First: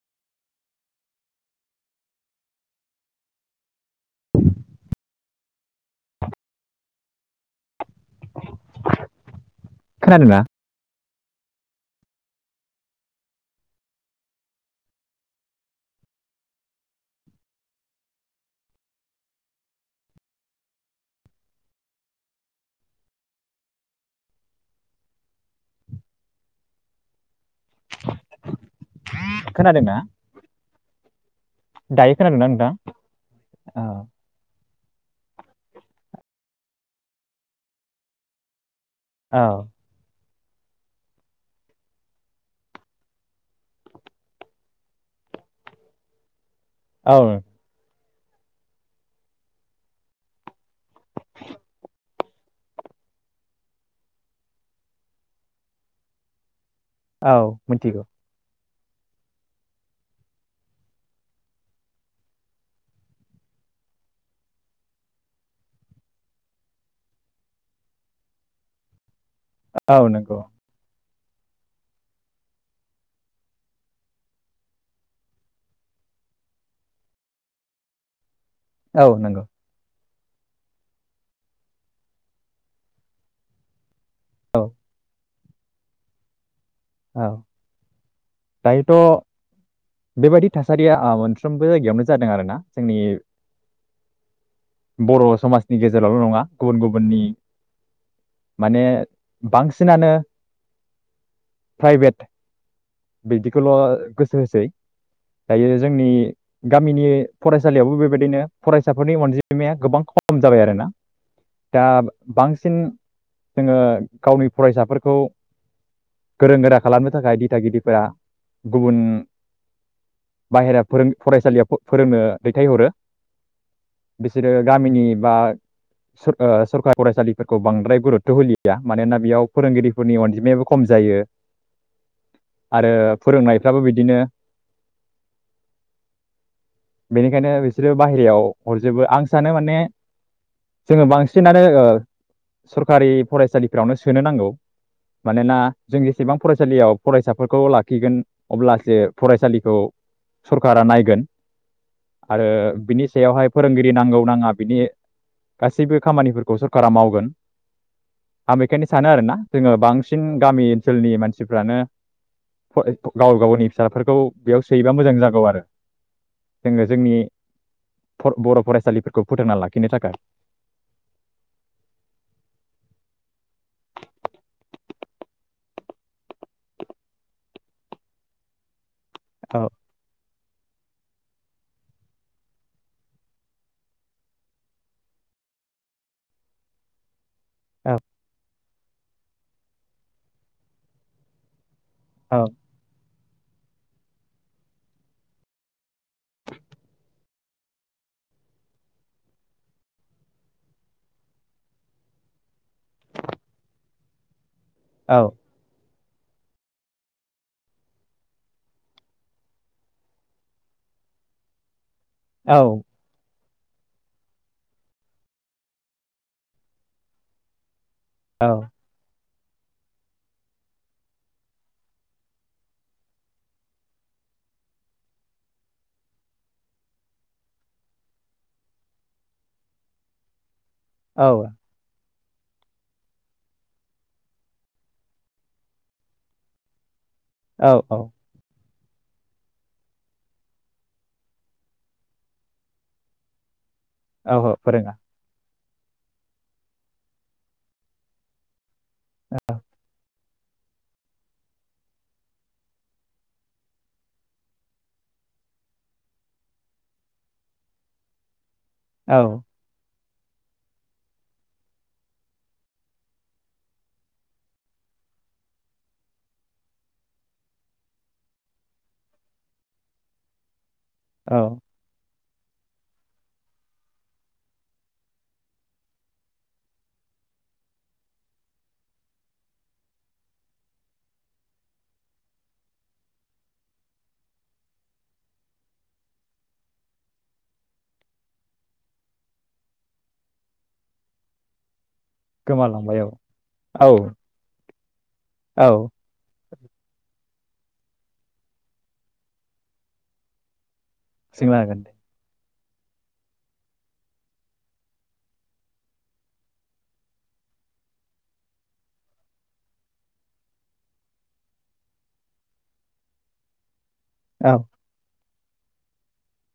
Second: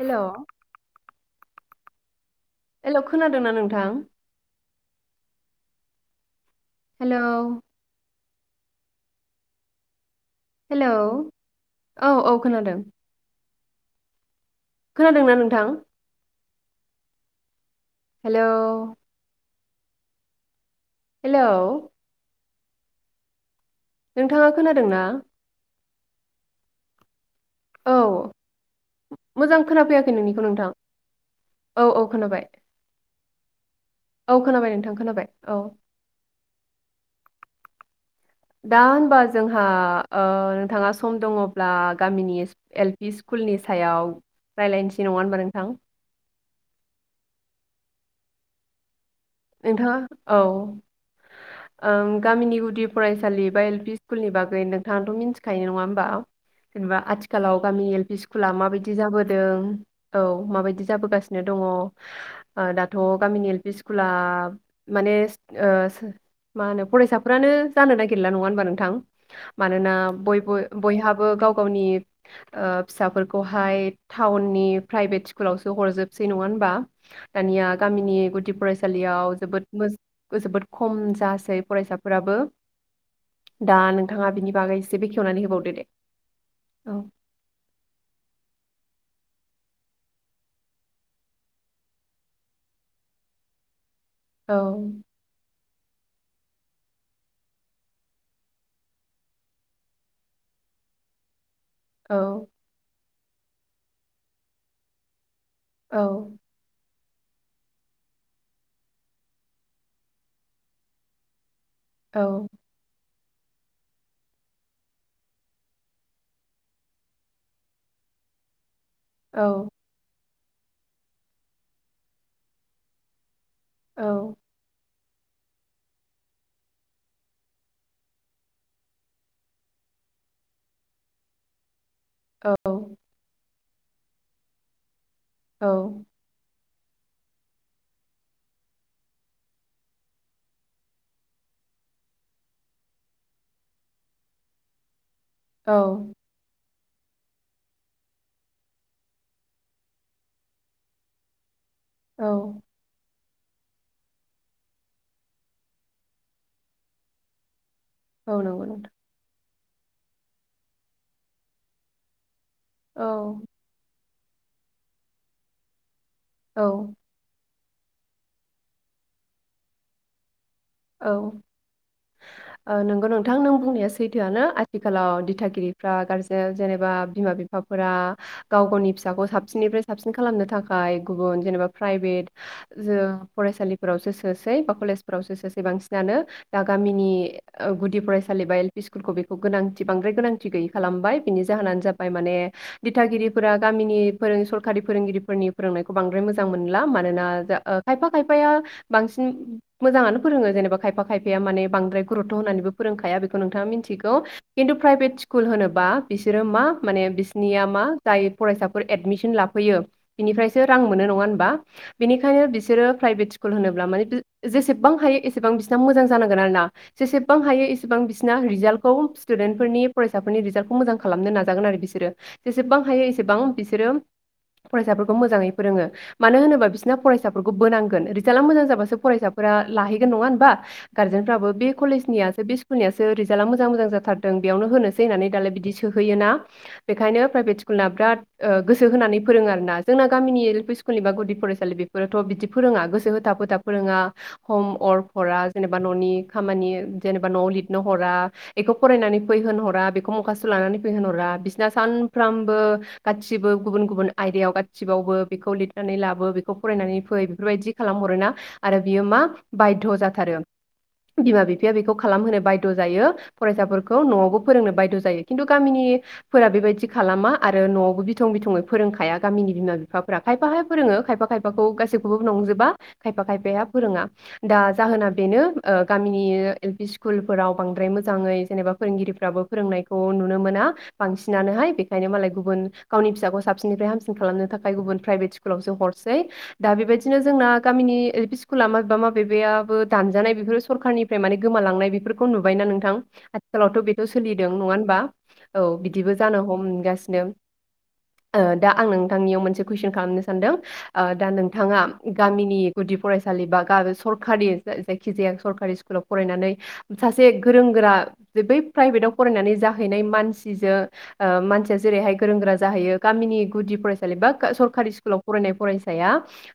हेल' हेल' खोनादोंना नोंथां? हेलौ खोनादोंना हेलौ औ औ खोनादों। खोनादोंना नोंथां? हेलौ हेलौ नोंथाङा खोनादों ना? औ मोजां खोनादोंना खोनाफैयाखै नोंनिखौ नोंथां औ औ दायो खोनादोंना खोनाबाय। नोंथां औ औ खोनाबाय नोंथां। खोनाबाय औ। दा होनबा औ जोंहा ओ नोंथाङा सम दङब्ला गामिनि एल पि स्कुलनि सायाव रायज्लायनोसै नङा होनबा नोंथां। औ नोंथाङा औ ओं गामिनि गुदि फरायसालि बा एल पि स्कुलनि बागै नोंथाङाथ' मिथिखायो नङा होमबा? जेनेबा औ आथिखालाव गामि एल मिथिगौ पि स्कुला माबायदि। बि जाबोदों औ माबायदि जाबोगासिनो दङ दाथ गामिनि एल पि स्कु ब्ला माने ओ मा होनो फरायसाफ्रानो जानो नागिरला नङा होनबा नोंथां। मानोना औ नंगौ बयबो बयहाब गाव गावनि ओ फिसाफोरखौहाय टाउननि प्राइभेट स्कुलावसो हरजोबसै नङा हबा दानिया गामिनि गुदि फर औ सालियाव नंगौ जोबोद मो जोबोद खम जासै फरायसाफोराबो दा नों थाङा बिनि औ बागैसे बेखेवनानै होब बावदो दे औ दायोथ' बेबायदि थासारिया ओ मोनफ्रोमबो जायगायावनो जादों आरोना जोंनि औ बर' समाज नि गेजेरावल' नङा गुबुन गुबुननि माने बांसिनानो औ प्राइभेट बिदिखौल' गोसो होसै दायो औ जोंनि गामिनि फरायसालियावबो बेबायदिनो फरायसाफोरनि अनजिमाया गोबां खम जाबाय आरोना दा औ बांसिन जोङो गावनि फरायसाफोरखौ गोरों गोरा खालामनो थाखाय दिथागिरिफोरा गुबुन औ बाहेरा फोरों फरायसालियाव फोरोंनो दैथायहरो औ बिसोरो गामिनि बा सर ओ सरकार फरायसालिफोरखौ बांद्राय गुरुदथ' होलिया मानोना बेयाव फोरोंगिरिफोरनि अनजिमायाबो खम जायो आरो फोरोंनाय फ्राबो बिदिनो औ बेनिखायनो बिसोरो बाहेरायाव हरजोबो आं सानो माने जोङो बांसिनानो ओ सरखारि फरायसालिफ्रावनो सोनो नांगौ माने ना औ जोंनि फरायसालियाव फरायसाफोरखौ लाखिगोन अब्लासो फरायसालिखौ सरकारा नायगोन औ आरो बिनि सायावहाय फोरोंगिरि नांगौ नाङा बिनि गासैबो खामानिफोरखौ सरकारा मावगोन औ आं नंगौ बेखायनो नोंथां सानो आरो ना जोङो बांसिन गामि ओनसोलनि मानसिफ्रानो गाव गावनि फिसाफोरखौ बेयाव सोयोबा मोजां जागौ आरो औ जोङो जोंनि बर' फरायसालिफोरखौ फोथांना लाखिनो थाखाय औ ओ नंगौ नोंथां नों बुंनाया सैथोआनो आथिखालाव दिथागिरिफ्रा गारजेन जेनेबा बिमा बिफाफोरा गाव गावनि फि फिसाखौ औ साबसिनिफ्राय साबसिन खालामनो थाखाय थाखाय गुबुन जेनेबा प्राइभेट ओ फरायसालिफोरावसो सोसै बा कलेजफोरावसो सोसै सै बांसिनानो दा गामिनि ओ औ गुदि फरायसालि बा इसकुलखौ बेखौ गोनांथि बांद्राय गोनांथि गैयै खालामबाय बिनि जाहोनानो जाबाय माने औ दिथागिरि फोरा गामिनि फोरों सरकारि फोरोंगिरिफोरनि फोरोंनायखौ बांद्राय मोजां मोनला मानोना खायफा खायफाया बांसिन मोजांनो फोरोङो जेनेबा खायफा खायफाया माने बांद्राय गुरुतथ' होननानैबो फोरोंखाया बेखौ नोंथाङा मोनथिगौ खिन्थु औ प्राइभेट स्कुल होनोबा बिसोरो मा माने बिसनिया मा जाय फरायसाफोर एदमिसन लाफैयो बिनिफ्रायसो रां मोनो नङा होनबा बिनिखाय औ बिसोरो प्राइभेट स्कुल स्कुल होनोब्ला माने जेसेबां हायो एसेबां बिसोरना मोजां जानांगोन आरो ना जेसेबां हायो बिसिबां बिसिना औ रिजाल्टखौ स्टुदेन फोरनि फरायसाफोरनि रिजाल्टखौ मोजां खालामनो नाजागोन आरो बिसोरो जेसेबां हायो एसेबां बिसोरो फरायसाफोरखौ मोजै फोरङो मानो होनोबा बिसोरना फरायसाफोरखौ बोनांगोन रिजाला मोजां जाब फ नङा होनबा औ गार्जेनफ्राबो बे कलेजनिया बे स्कुलनियासो रिजाल्टा मोजां मोजां जाथारदों बेयावनो होनोसै होननानै दालाय बिदि सोहैयोना बेखायनो प्राइभेट औ स्कुलना बिराद ओ गोसो होनानै फोरोङो आरो ना जोंना गामिनि एल पि स्कुनिबा गुदि फरायसालि बेफोरोथ' बिदि फोरोङा गोसो होथाब होथाब फरोंआ औ औ हम फोरोङा अर फरा जेनेबा न'नि खामानि जेनेबा न'आव लिरनो हरा एखौ फरायनानै फै होन हरा बेखौ माखासथ बेखौ लानानै फैहहरा बिसना सानफ्रामबो गासिबो गुबुन गुबुन आयदायाव गासिबावबो बेखौ लिरनानै लाबो बेखौ फरायनानै फै बेफोरबायदि खालाम हरोना आरो बेयो मा औ बायद जाथारो बिमा बिफाया बेखौ खालामहोनो बायद जायो फरायसाफोरखौ न'आवबो फोरोंनो बायद जायो खिनथु गामिनि फोरा बेबायदि खालामा आरो न'आव बिथं बिथङै फोरोंखाया गामिनि बिमा बिफाफोरा खायफाया फोरोङो खायफा औ खायफाखौ गाैसैखोबो बे नंजोबा खायफा खायफाया फोरोङा दा जाहोना बेनो ओ गामिनि एल पि स्कुलफोराव बांद्राय मोजाङै जेनेबा फोरोंगिरिफ्राबो फोरोंनायखौ नुनो मोना बांसिनानोहाय बेखायनो मालाय गुबुन गावनि फिसाखौ साबसिननिफ्राय हामसिन खालामनो थाखाय गुबुन प्राइभेट स्कुलावसो हरसै दा बेबायदिनो जोंना गामिनि एल पि स्कुला माबेबा मा बेबाबो दानजानाय बेफोर सरखारनिफ्राय माने गोमालांनाय बेफोरफोरखौ खौ नुबाय नोंथां गोमालांबाय औ आथिलावथ' औ बेथ' सोलिदों नङा होन बा औ बिदिबो जानो हमगासिनो ओ दा आं नोंथांनियाव मोनसे कुइसन खालामनो सानदों दा सोंनो हागोन नोंथाङा दे गामिनि गुदि फरायसालि बा गारस सरकारि जायखि जाया सरकारि स्कुलाव फरायनानै सासे गोरों गोरा बै प्राइभेटाव फरायनानै जाहैनाय मानसिजों ओ मानसिया जेरैहाय गोरों गोरा जाहैयो गामिनि गुदि फरायसा सालि बा औ सरकारि स्कुलाव फरायनाय फरायसाया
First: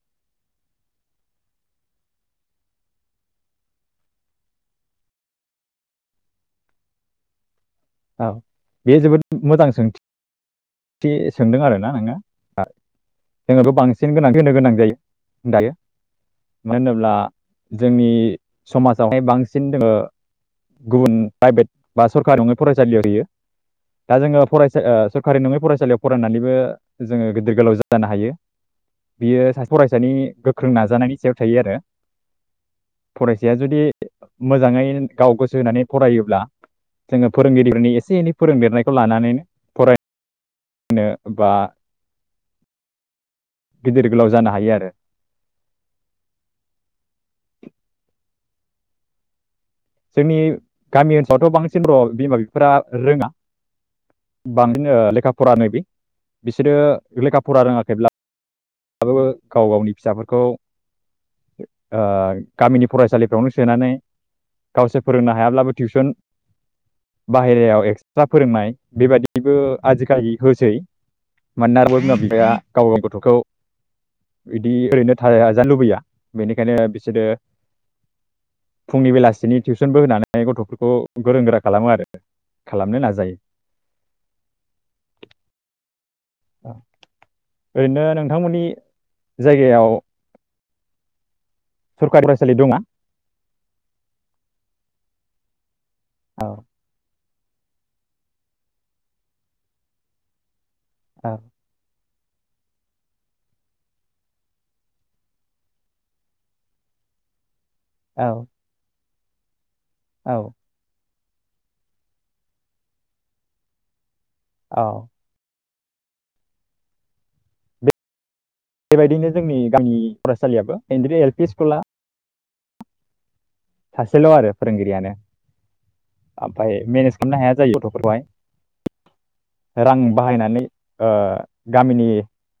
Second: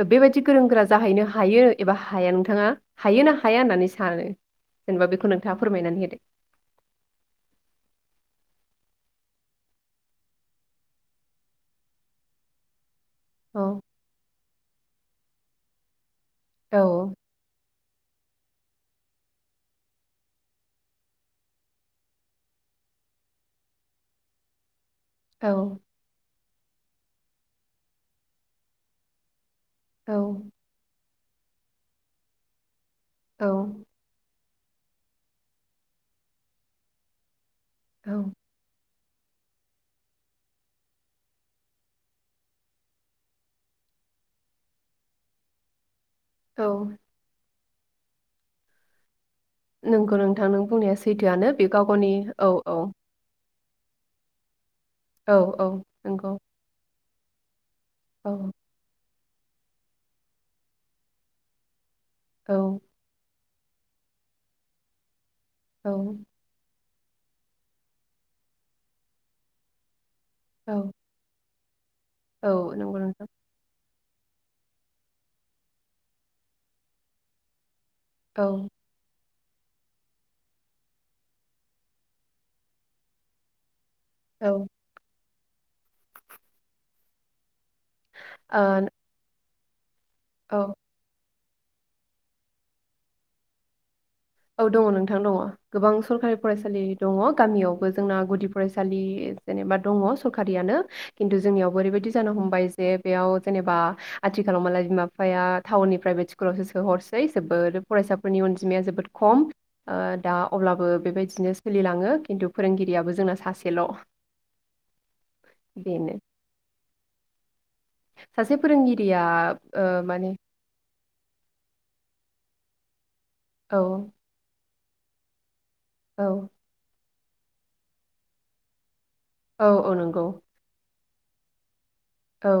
ओ बेबायदि गोरों गोरा जाहैनो हायो एबा हाया नोंथाङा हायो ना हाया होननानै सानो जेनेबा बेखौ नोंथाङा फोरमायनानै होदो। औ बे जोबोद मोजां सोंथि थि सोंदों आरोना नोङो ओ। जोङोथ औ बांसिन गोनांथि होनो गोनां जायो। दायो मानो औ होनोब्ला जोंनि समाजावहाय बांसिन दोङो गुबुन प्राइभेट बा सरकारिआवनो फरायसालियाव होयो दा जोङो फराय ओ सरकारि नङै औ फरायसालियाव फरायनानैबो जोङो गिदिर गोलाव जानो हायो बियो सासे फरायसानि औ गोख्रों नाजानायनि जो थायो आरो औ फरायसाया जुदि मोजाङै गाव गोसो होनानै फरायोब्ला जोङो फोरोंगिरिफोरनि औ एसे एनै फोरोंदेरनाय खौ लानानैनो फराय होनो बा गिदिर गोलाव जानो हायो आरो औ नोंगौ जोंनि नोंथां नों बुंनाया गामि सैथोआनो ओनसोलावथ' बे गाव बांसिन र' गावनि बिमा औ बिफाफोरा औ रोङा बांसिनो लेखा औ फरानो औ बि नंगौ बिसोरो लेखा फरा रोङा औ बो गाव गावनि फिसाफोरखौ आ औ गामिनि फरायसालिफ्रावनो सोनानै गावसे फोरोंनो हायाब्लाबो औ टिउसन बाहेरायाव एक्सट्रा फोरोंनाय बेबायदिबो आजिखालि होसै औ मानोना बयबो बिमा बिफाया औ गाव नंगौ गावनि नोंथां गथ'खौ बिदि ओरैनोथाजानो लुबैया बेनिखायनो बिसोरो औ फुंनि बेलासि टिउसनबो होनानै गथ'फोरखौ गोरों गोरा खालामो आरो खालामनो नाजायो औ [inaudible] ओरैनो नोंथांमोननि जायगायाव औ सरकारि फरायसालि दंना औ दङ नोंथां दङ गोबां सरकारि औ फरायसालि दङ गामियावबो जोंना गुदि फरायसालि जेनेबा दङ सरकारियानो खिन्थु जोंनियाव बो ओरैबायदि जानो हमबाय जे बेयाव जेनेबा आथिखालाव मालाय बिमा बिफाया टाउननि प्राइभेट स्कुलावसो सोहरसै जोबोद औ फरायसाफोरनि अनजिमाया जोबोद खम ओ दा औ अब्लाबो बेबायदि बिदिनो सोलिलाङो खिन्थु फोरोंगिरियाबो जोंना सासेल' औ बेनो सासे फोरोंगिरिया बेबायदिनो जोंनि ओ गामि माने फरायसालियाबो एनद्रि एल पि स्कुला औ सासेल' आरो फोंरोंगिरियानो औ आमफाय मेेनेस खालामनो हाया जायो औ गथ'फोरखौहाय औ रां नंगौ बाहायनानै आ गामिनि औ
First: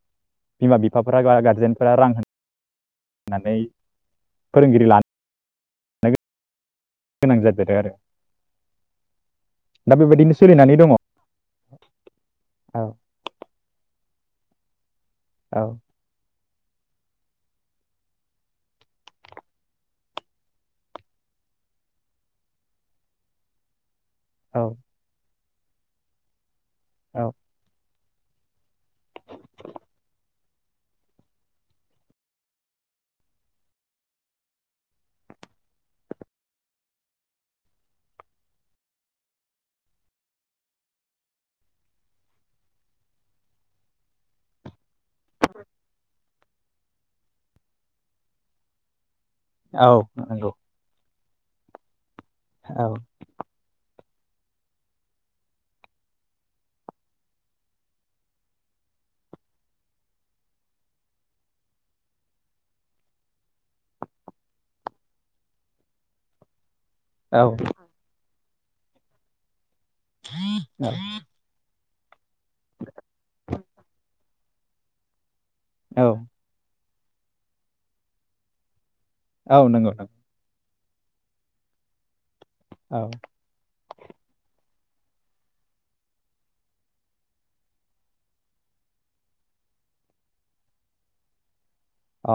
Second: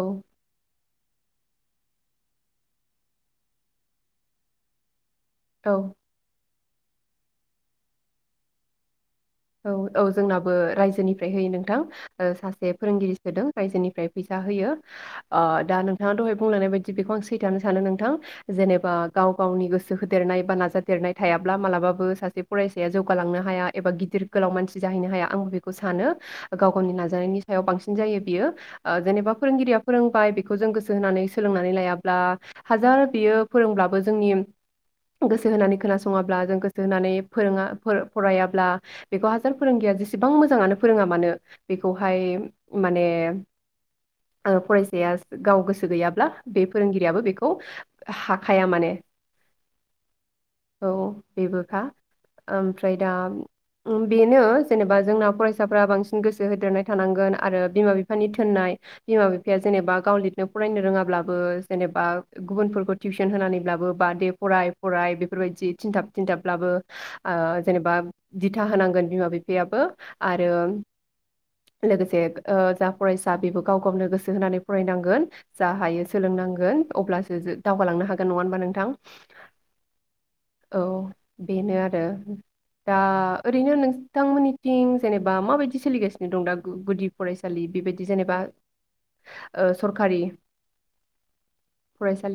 बिमा बि फाफोरा गारजेनफोरा रां होनानै फोरोंगिरि लानो औ‌ गोनां जादेरो आरो औ दा औ बेबायदिनो जोंनाबो सोलिनानै दङ औ रायजोनिफ्राय होयो नोंथां अ सासे फोरोंगिरि सोदों रायजोनिफ्राय फैसा होयो आ औ दा नोंथाङा दहाय बुंलांनाय बायदि बेखौ आं सैथानो सानो नोंथां जेनेबा गाव गावनि गोसो होदेरनाय बा नाजादेरनाय थायाब्ला मालाबाबो सासे फरायसाया जौगालांनो हाया एबा गिदिर गोलाव औ मानसि जाहैनो हाया आं बेखौ खौ सानो गाव गावनि औ नाजानायनि सायाव बांसिन जायो बियो आ जेनेबा फोरोंगिरिया फोरोंबाय बेखौ जों गोसो होनानै सोलोंनानै लायाब्ला हाजार बियो फोरोंब्लाबो जोंनि गोसो होनानै खोनासङाब्ला जों गोसो होनानै फोरोङा फरायाब्ला बेखौ हाजार फोरोंगिरिया जेसेबां मोजाङानो फोरोङा मानो बेखौहाय माने अ फरायसाया गाव गोसो गैयाब्ला बे फोरोंगिरियाबो बेखौ हाखाया माने। औ नंगौ। औ बेबोखा औ ओमफ्राय दा बेनो जेनेबा जोंना फरायसाफोरा बांसिन गोसो होदेरनाय थानांगोन आरो बिमा बिफानि थिनाय बिमा बिफाया जेनेबा गाव लिरनो फरायनो रोङाब्लाबो जेनेबा गुबुनफोरखौ टिउसन होनानैब्लाबो बा दे फराय फराय बेफोरबायदि थिनथाब थिनथाबब्लाबो आ औ जेनेबा दिथा होनांगोन बिमा बिफायाबो। आरो लोगोसे ओ जा फरायसा बेबो गाव गावनो गोसो होनानै फरायनांगोन। जा हायो औ सोलोंनांगोन। अब्लासो जों दावगालांनो हागोन नङा होनबा नोंथां। औ नंगौ नंगौ औ बेनो आरो। औ एरैनो नोंथांमोननिथिं जेनेबा मााबायदि सोलिगासिनो दं दा गुदि फरायसालि बेबायदि जेनेबा ओ सरखारि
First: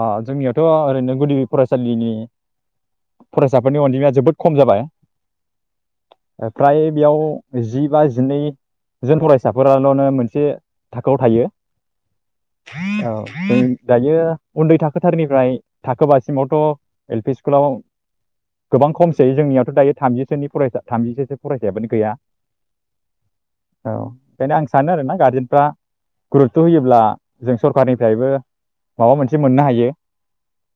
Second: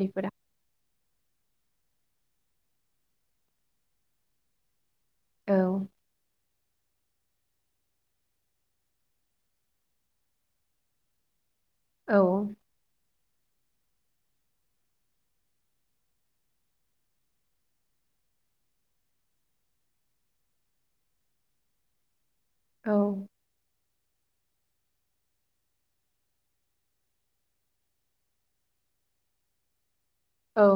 अ जोंनियावथ ओरैनो गुदि फरायसालिनि फरायसाफोरनि अनजिमाया जोबोद खम जाबाय। औ फ्राय बेयाव जि बा जिनैजोन फरायसाफोराल'नो मोनसे थाखोआव थायो। औ औ दायो उन्दै थाखोथारनिफ्राय थाखोबासिमावथ एल पि स्कुलाव गोबां खमसै जोंनियावथ दायो थामजिसोनि फरायसा थामजिससो फरायसायाबानो गैया। औ खायनो आं सानो आरोना गारजेनफ्रा गुरुतथ होयोब्ला जों सरखारनिफ्रायबो माबा मोनसे मोननो हायो। औ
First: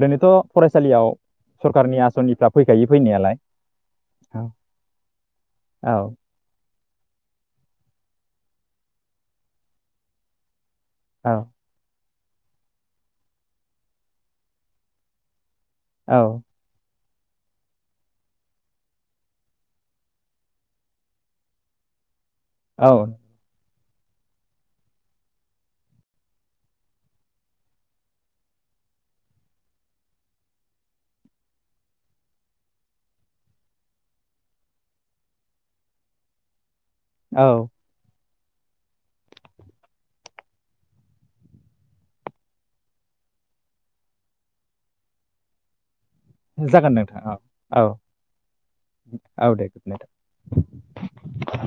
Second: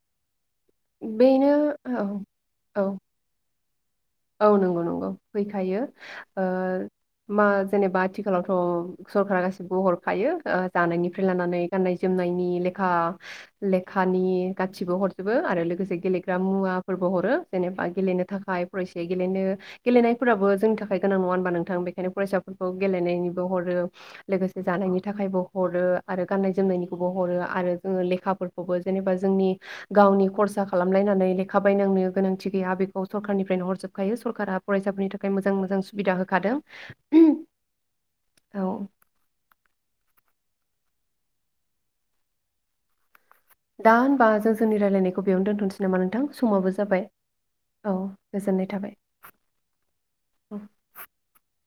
ओरैनोथ फरायसालियाव बेनो औ सरखारारनि आसनिफ्रा औ फैखायो फैनायालाय। औ नंगौ नंगौ फैखायो ओ मा जेनेबा आथि ओनसोलावथ सरकारा गासिबो हरखायो ओ जानायनिफ्राय औ लानानै गाननाय जोमनायनि लेखा लेखानि गासिबो हरजोबो आरो से औ गेलेग्रा मुवा फोरबो हरो जेनेबा गेलेनो थाखाय फरायसाया गेलेनो गेलेनायफोराबो जोंनि थाखाय गोनां नङा होनबा नोंथां बेखायनो फरायसा बेखौ औ गेलेनायनिबो हरो लोगोसे जानायनि थाखायबो हरो आरो गान्नाय जोमनायनिखौबो हरो आरो जोङो लेखाफोरखौबो जेनेबा जोंनि गावनि खरसा खालामलायनानै लेखा बायनांनो गोनांथि गैया बेखौ सरकारनि नो हरजोबखायो सरकारा फरायसाफोरनि थाखाय मोजां मोजां सुबिदा होखादों औ औ दा होनबा जों जोंनि रायजलायनायखौ बेयावनो दोनथनोसै नामा नों जागोन नोंथां औ गोजोननाय थाबाय औ औ दे गुड नाइथ।